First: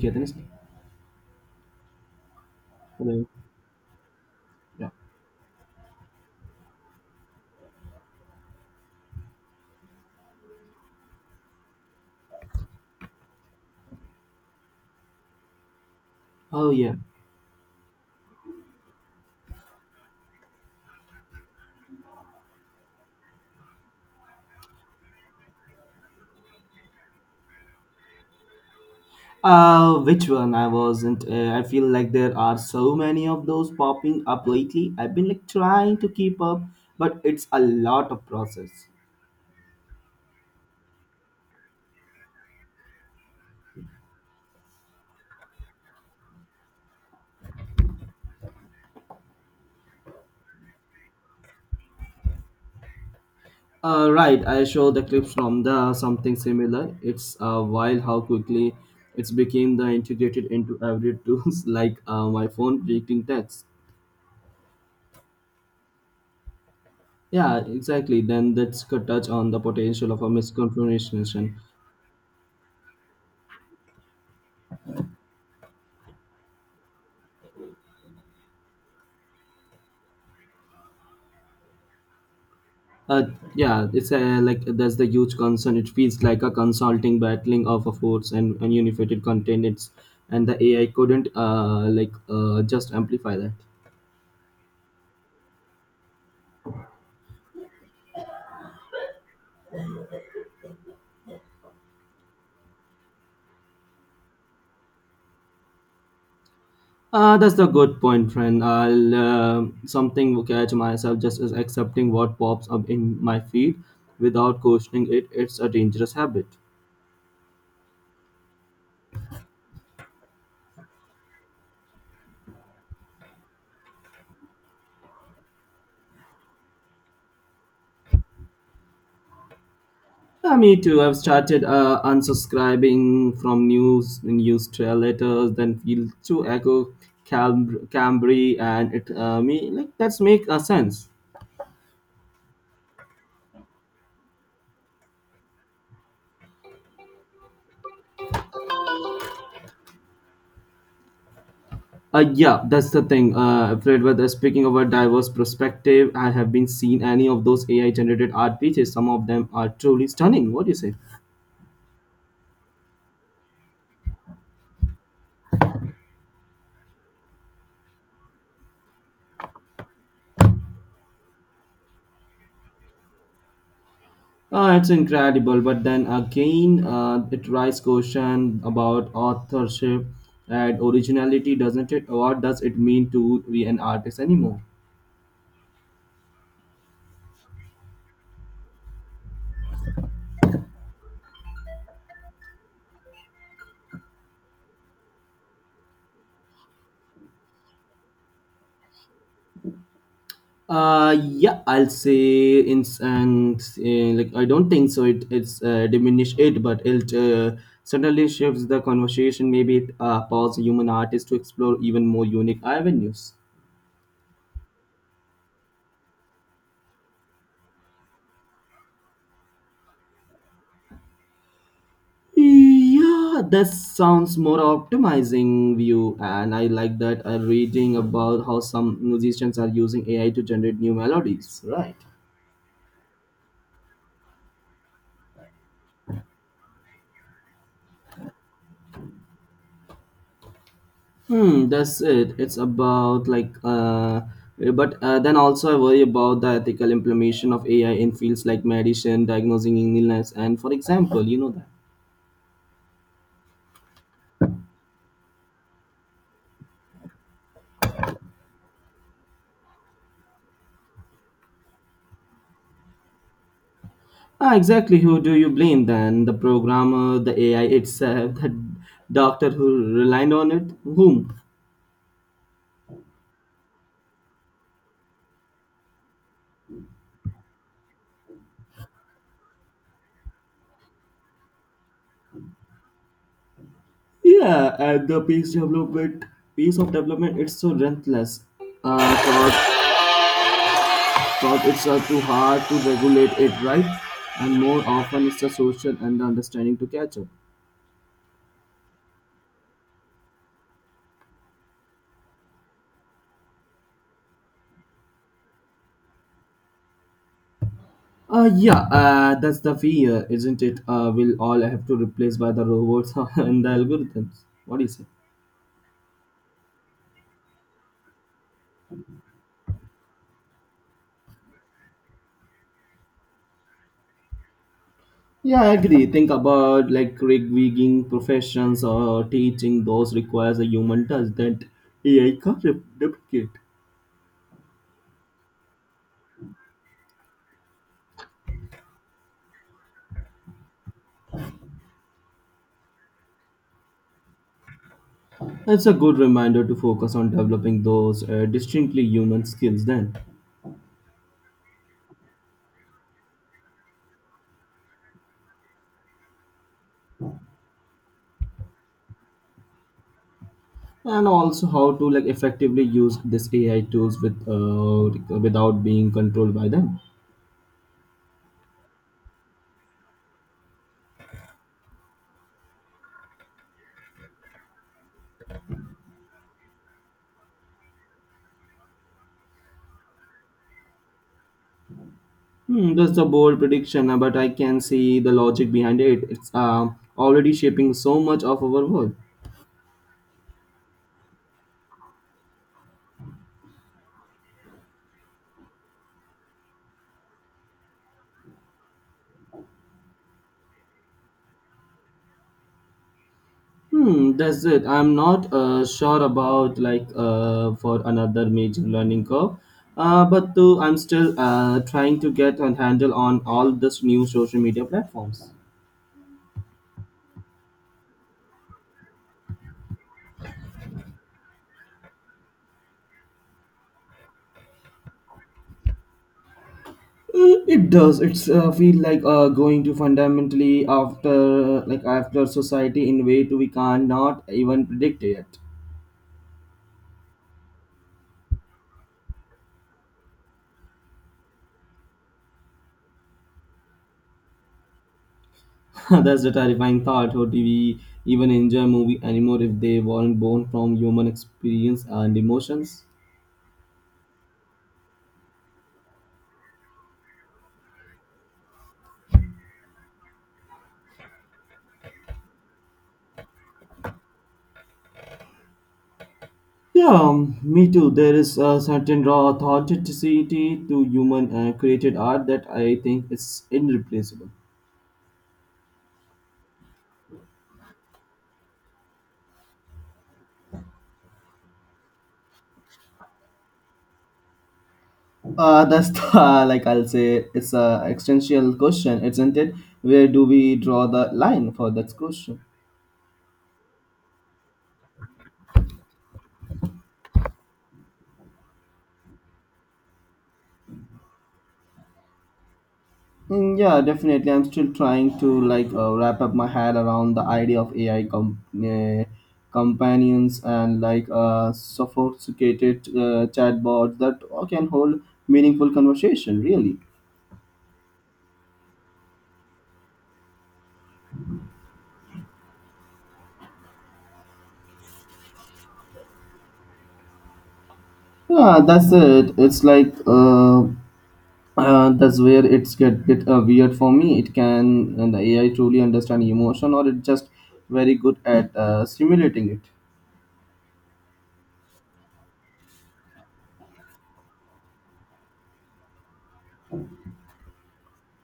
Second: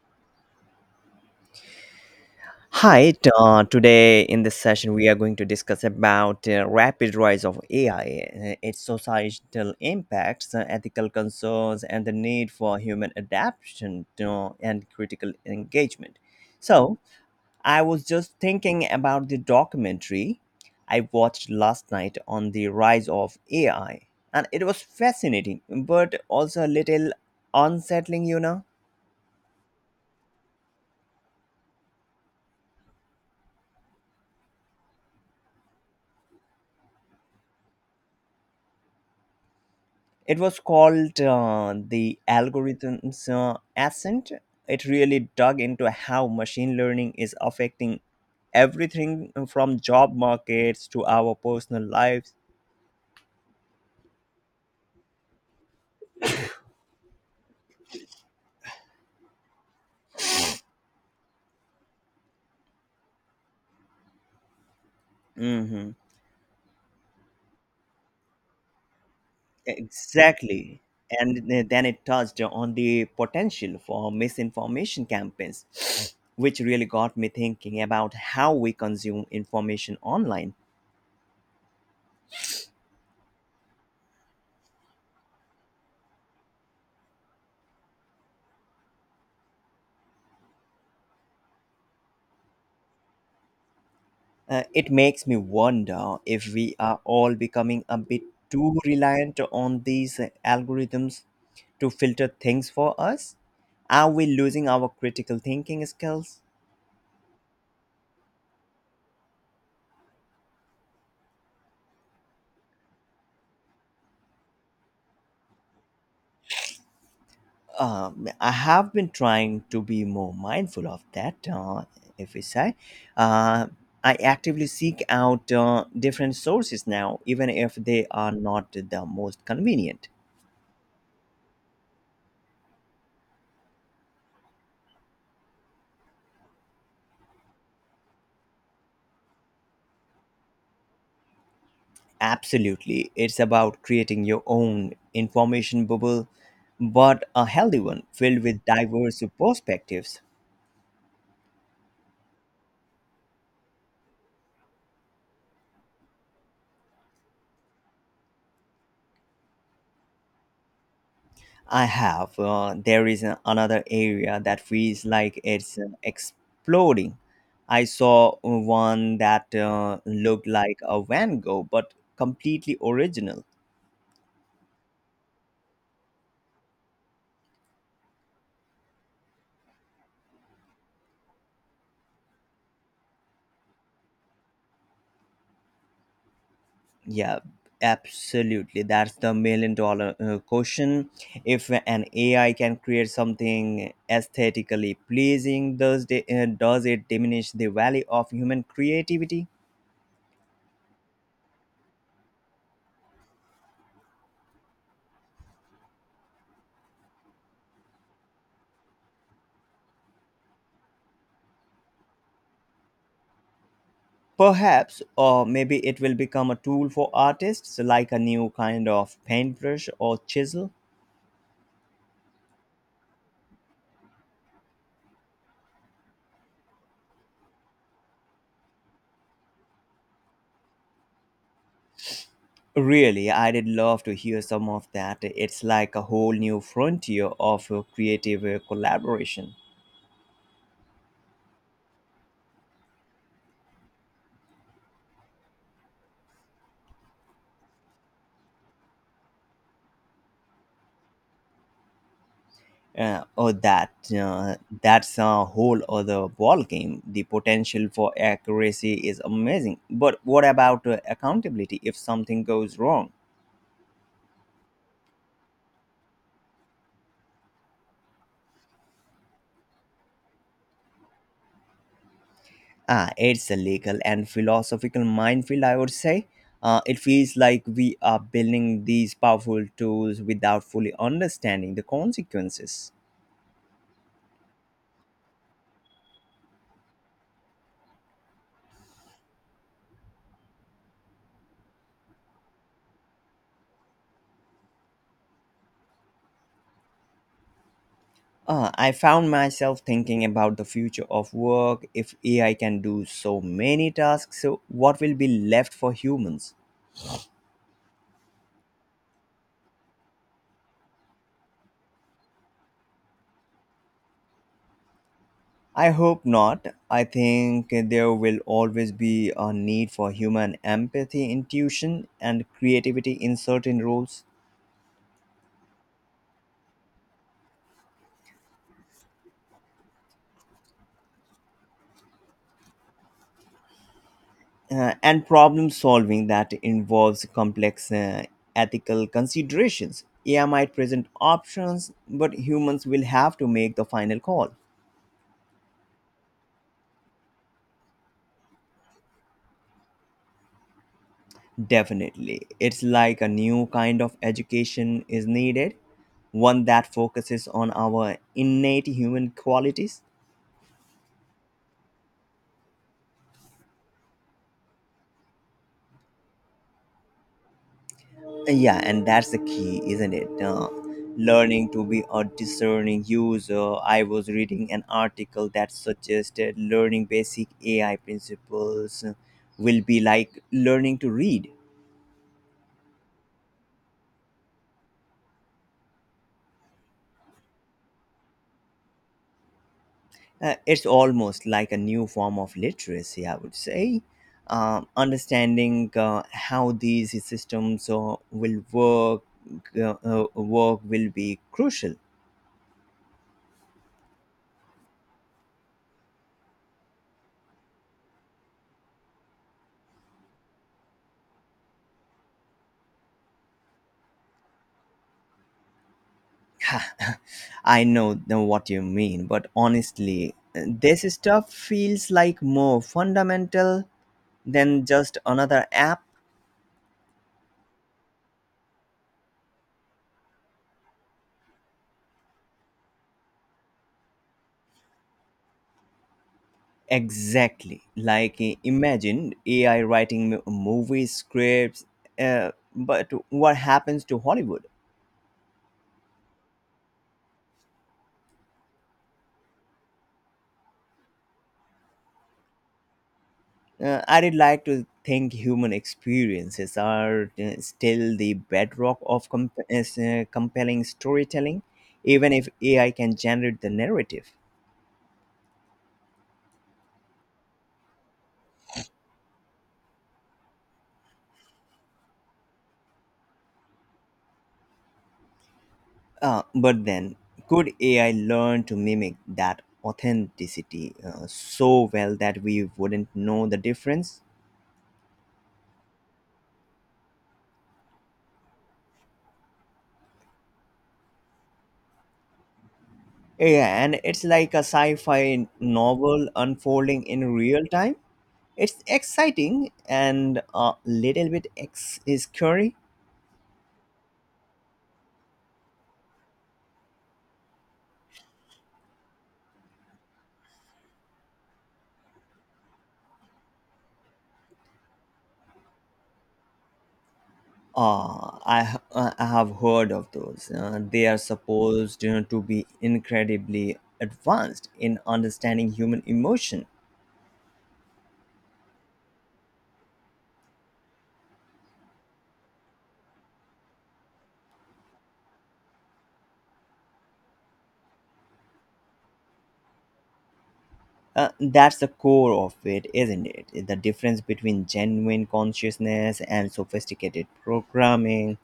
Yeah, then it's- hello. Today in this Yeah. session we are going to discuss about rapid rise of AI, its societal impacts, ethical concerns, and the need for human adaptation to, and critical engagement. Oh yeah. So, I was just thinking about the documentary I watched last night on the rise of AI, and it was fascinating, but also a little unsettling. Which one? I wasn't. I feel like there are so many of those popping up lately. I've been like trying to keep up, but it's a lot of process. It was called the algorithm's ascent. It really dug into how machine learning is affecting everything from job markets to our personal lives. Right. I show the clips from the something similar. It's wild how quickly it's became the integrated into every tools like my phone predicting text. Hmm. Yeah, exactly. Then touch on the potential of a Exactly. And misconfiguration. Then it touched on the potential for misinformation campaigns, which really got me thinking about how we consume information online. Uh, yeah, it's a, like that's the huge concern. It feels like a consulting battling of a force and unified content. It's and the AI couldn't like just amplify that. It makes me wonder if we are all becoming a bit too reliant on these algorithms to filter things for us. Are we losing our critical thinking skills? That's the good point, friend. I'll something will catch myself just as accepting what pops up in my feed without questioning it. It's a dangerous habit. I have been trying to be more mindful of that. If we say, uh, I actively seek out different sources now, even if they are not the most convenient. Me too. I've started unsubscribing from news newsletters, letters, then feel to echo Cambry, and it me like that's make sense. Absolutely. It's about creating your own information bubble, but a healthy one filled with diverse perspectives. Yeah, that's the thing. Fred, whether speaking of a diverse perspective, I have been seen any of those AI generated art pieces. Some of them are truly stunning. What do you say? I have. There is another area that feels like it's exploding. I saw one that looked like a Van Gogh, but completely original. It's incredible, but then again, it raises question about authorship and originality, doesn't it? What does it mean to be an artist anymore? Yeah, absolutely. That's the million dollar question. If an AI can create something aesthetically pleasing, does it diminish the value of human creativity? Yeah, I'll say in and like I don't think so. It's diminish it, but it certainly shifts the conversation. Maybe it allows human artists to explore even more unique avenues. Perhaps, or maybe it will become a tool for artists, like a new kind of paintbrush or chisel. Yeah, that sounds more optimizing view, and I like that. I'm reading about how some musicians are using AI to generate new melodies. Right. Really, I did love to hear some of that. It's like a whole new frontier of creative collaboration. Hmm, that's it. It's about like but then also I worry about the ethical implementation of AI in fields like medicine, diagnosing illness, and for example, you know that. Oh uh, that's a whole other ball game. The potential for accuracy is amazing, but what about accountability if something goes wrong? Ah, exactly. Who do you blame then? The programmer, the AI itself, the doctor who relied on it? Whom? Ah, it's a legal and philosophical minefield, I would say. It feels like we are building these powerful tools without fully understanding the consequences. Yeah, and the pace of development, it's so relentless. Uh, thought, Thought it's too hard to regulate it, right? And more often, it's the social and the understanding to catch up. I found myself thinking about the future of work. If AI can do so many tasks, so what will be left for humans? Yeah, that's the fear, isn't it? We'll all have to replace by the robots and the algorithms. What do you say? I hope not. I think there will always be a need for human empathy, intuition, and creativity in certain roles, Yeah, I agree. Think about like gig professions or teaching; those requires a human touch that AI can't replicate. And problem solving that involves complex ethical considerations. AI might present options, but humans will have to make the final call. It's a good reminder to focus on developing those distinctly human skills then, Definitely. It's like a new kind of education is needed, one that focuses on our innate human qualities. and also how to like effectively use this AI tools with without being controlled by them. Yeah, and that's the key, isn't it? Learning to be a discerning user. I was reading an article that suggested learning basic AI principles will be like learning to read. Hmm, that's a bold prediction, but I can see the logic behind it. It's already shaping so much of our world. It's almost like a new form of literacy, I would say. Understanding how these systems will work will be crucial. Hmm, that's it. I'm not sure about like for another major learning curve, but I'm still trying to get a handle on all this new social media platforms. I know what you mean, but honestly, this stuff feels like more fundamental than just another app. It does. It's feel like going to fundamentally after like after society in a way to we cannot even predict yet. Exactly. Like imagine AI writing movie scripts, but what happens to Hollywood? That's the terrifying thought. How do we even enjoy movie anymore if they weren't born from human experience and emotions? I'd like to think human experiences are still the bedrock of compelling storytelling, even if AI can generate the narrative. Yeah, me too. There is a certain raw authenticity to human created art that I think is irreplaceable. But then, could AI learn to mimic that authenticity so well that we wouldn't know the difference? That's the, like I'll say it's a existential question, isn't it? Where do we draw the line for that question? Yeah, and it's like a sci fi novel unfolding in real time. It's exciting and a little bit scary. Mm, yeah, definitely. I'm still trying to like wrap up my head around the idea of AI companions and like sophisticated chatbots that can hold meaningful conversation. Really, I have heard of those. They are supposed you know, to be incredibly advanced in understanding human emotion. yeah, that's it. It's like that's where it's get bit weird for me. It can and the AI truly understand emotion, or it's just very good at stimulating it. That's the core of it, isn't it? The difference between genuine consciousness and sophisticated programming.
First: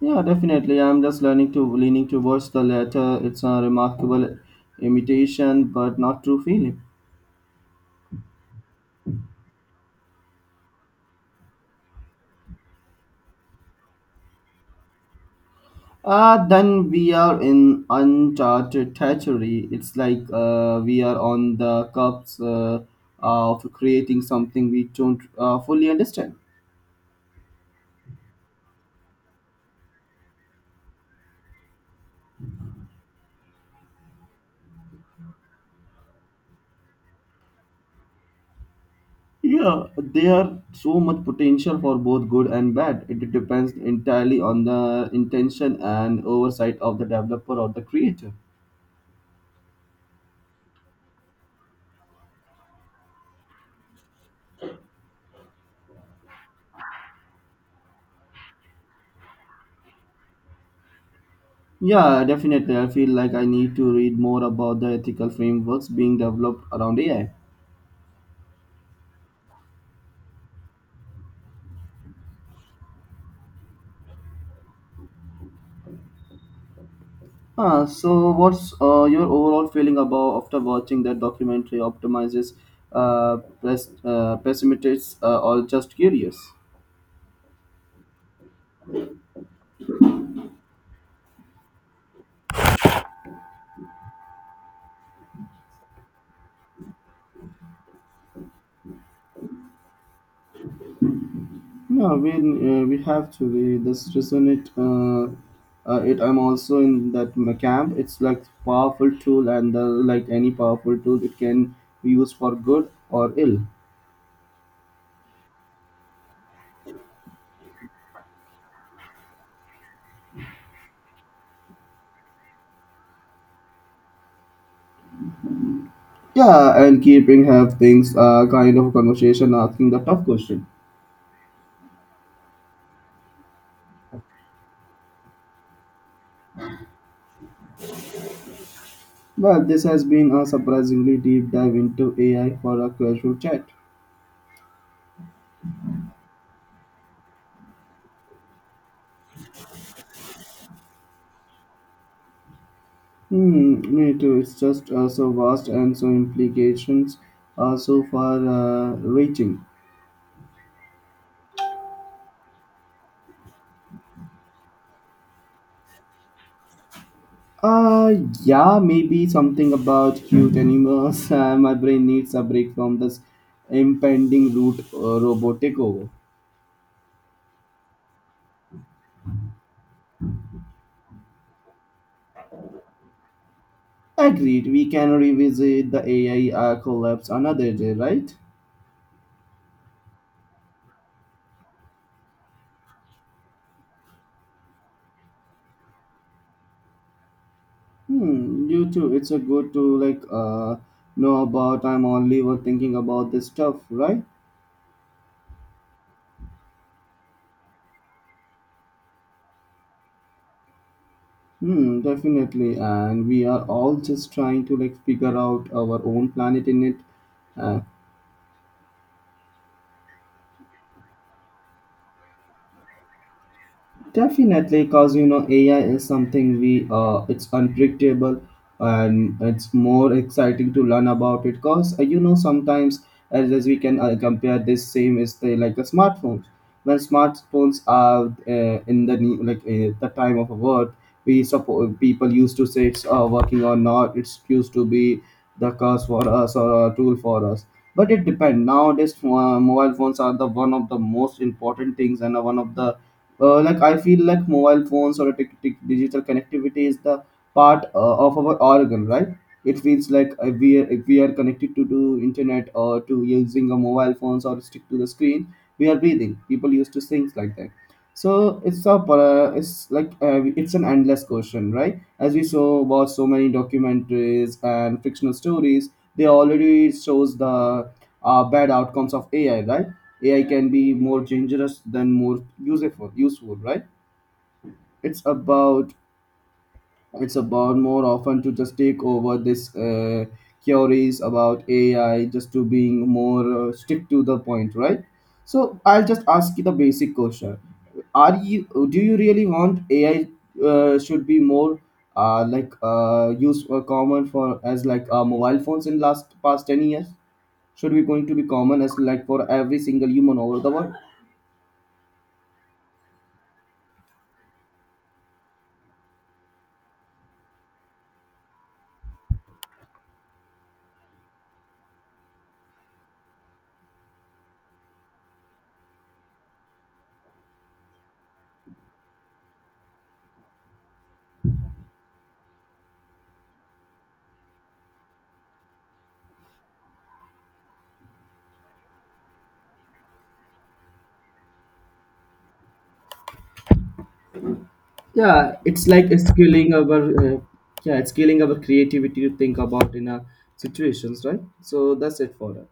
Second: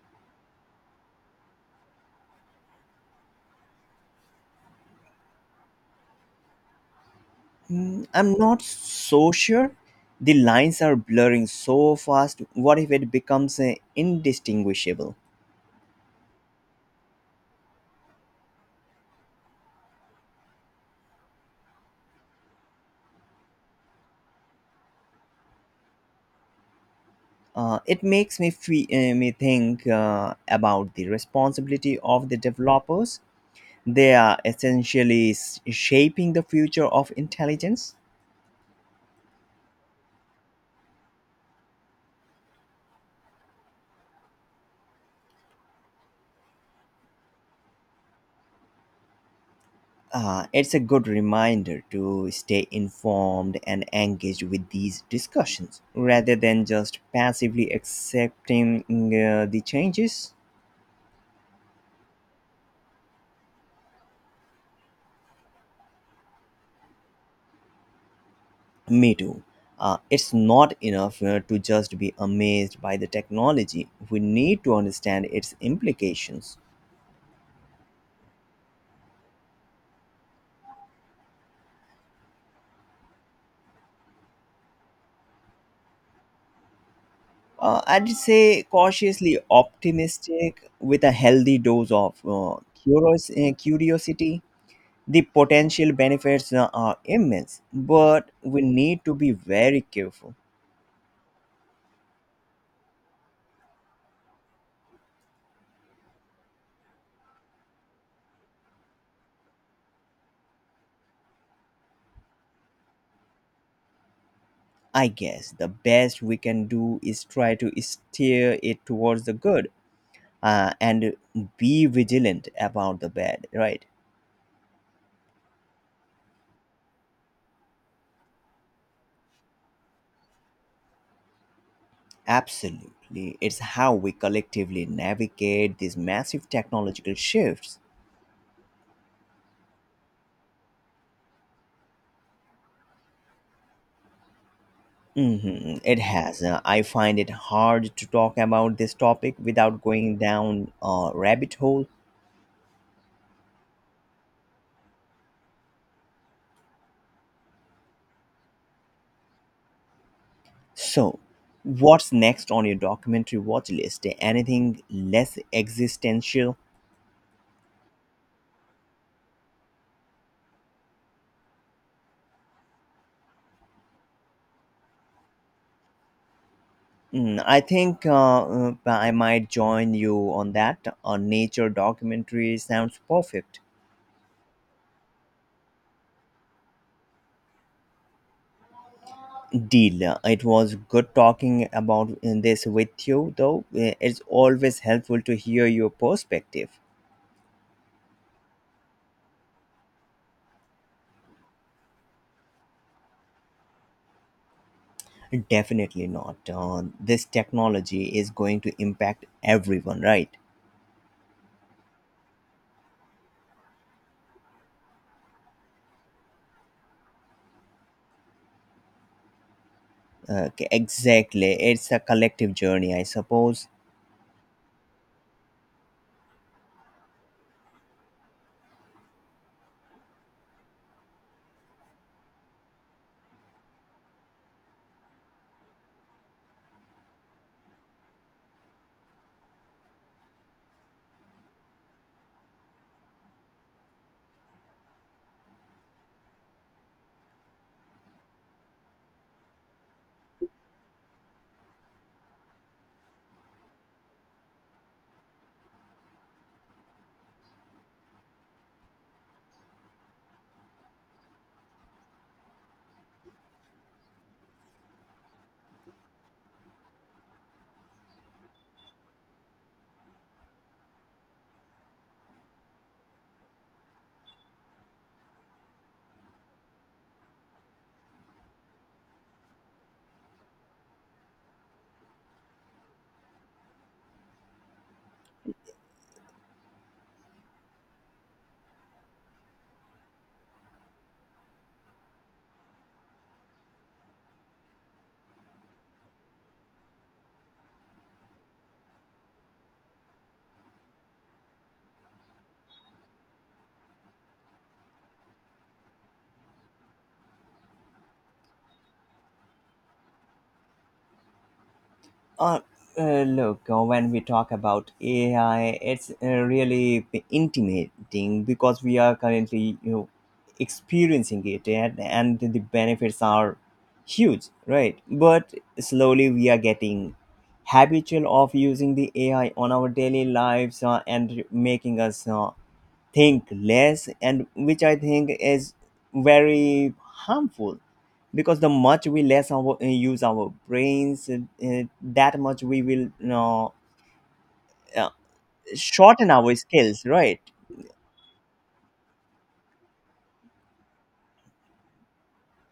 Yeah, definitely. I'm just learning to leaning towards the latter. It's a remarkable imitation, but not true feeling. Hmm, I'm not so sure. The lines are blurring so fast. What if it becomes indistinguishable? Ah, then we are in uncharted territory. It's like we are on the cups of creating something we don't fully understand. It makes me fe- me think about the responsibility of the developers. They are essentially shaping the future of intelligence. Yeah, there are so much potential for both good and bad. It depends entirely on the intention and oversight of the developer or the creator. It's a good reminder to stay informed and engaged with these discussions rather than just passively accepting the changes. Yeah, definitely. I feel like I need to read more about the ethical frameworks being developed around AI. Me too. It's not enough to just be amazed by the technology. We need to understand its implications. Ah, so what's your overall feeling about after watching that documentary? Optimizes, pessimists, or just curious? I'd say cautiously optimistic with a healthy dose of curiosity. The potential benefits are immense, but we need to be very careful. Yeah, we have to we this resonate. It I'm also in that camp. It's like powerful tool, and like any powerful tool, it can be used for good or ill. I guess the best we can do is try to steer it towards the good and be vigilant about the bad, right? Yeah, and keeping have things kind of a conversation, asking the tough question. Absolutely. It's how we collectively navigate these massive technological shifts. Well, this has been a surprisingly deep dive into AI for a casual chat. Hmm. It has. I find it hard to talk about this topic without going down a rabbit hole. Hmm, me too. It's just so vast and so implications are so far reaching. So, what's next on your documentary watch list? Anything less existential? Uh, yeah, maybe something about cute animals. My brain needs a break from this impending root robot takeover. Mm, I think I might join you on that. A nature documentary sounds perfect. Agreed, we can revisit the AI collapse another day, right? Deal. It was good talking about this with you, though. It's always helpful to hear your perspective. Hmm, you too. It's a good to like know about. I'm only were thinking about this stuff, right? Definitely not. This technology is going to impact everyone, right? Hmm, definitely. And we are all just trying to like figure out our own planet in it. Uh, Okay, exactly. It's a collective journey, I suppose. Definitely, because you know, AI is something we it's unpredictable and it's more exciting to learn about it. Because you know, sometimes as we can compare this same is the like the smartphones. When smartphones are in the ne- like the time of a word, we support people used to say it's working or not. It's used to be the curse for us or a tool for us. But it depends. Nowadays, mobile phones are the one of the most important things and one of the like I feel like mobile phones or a digital connectivity is the part of our organ, right? It feels like we are, if we are connected to the internet or to using a mobile phones or stick to the screen, we are breathing people used to things like that. So it's a it's like it's an endless question, right? As we saw about so many documentaries and fictional stories, they already shows the bad outcomes of AI, right? AI can be more dangerous than more useful, right? It's about it's about more often to just take over this queries about AI just to being more stick to the point, right? So I'll just ask you the basic question: Are you do you really want AI should be more used or common for as like mobile phones in last past 10 years? Should be going to be common as like for every single human over the world? Uh, Look, when we talk about AI, it's really intimidating because we are currently, you know, experiencing it, and the benefits are huge, right? But slowly we are getting habitual of using the AI on our daily lives and making us think less and which I think is very harmful because the much we less use our brains that much we will you know, uh, Yeah, it's like shorten our skilling our skills uh, right yeah, it's killing our creativity to think about in a situations, right? So that's it for us.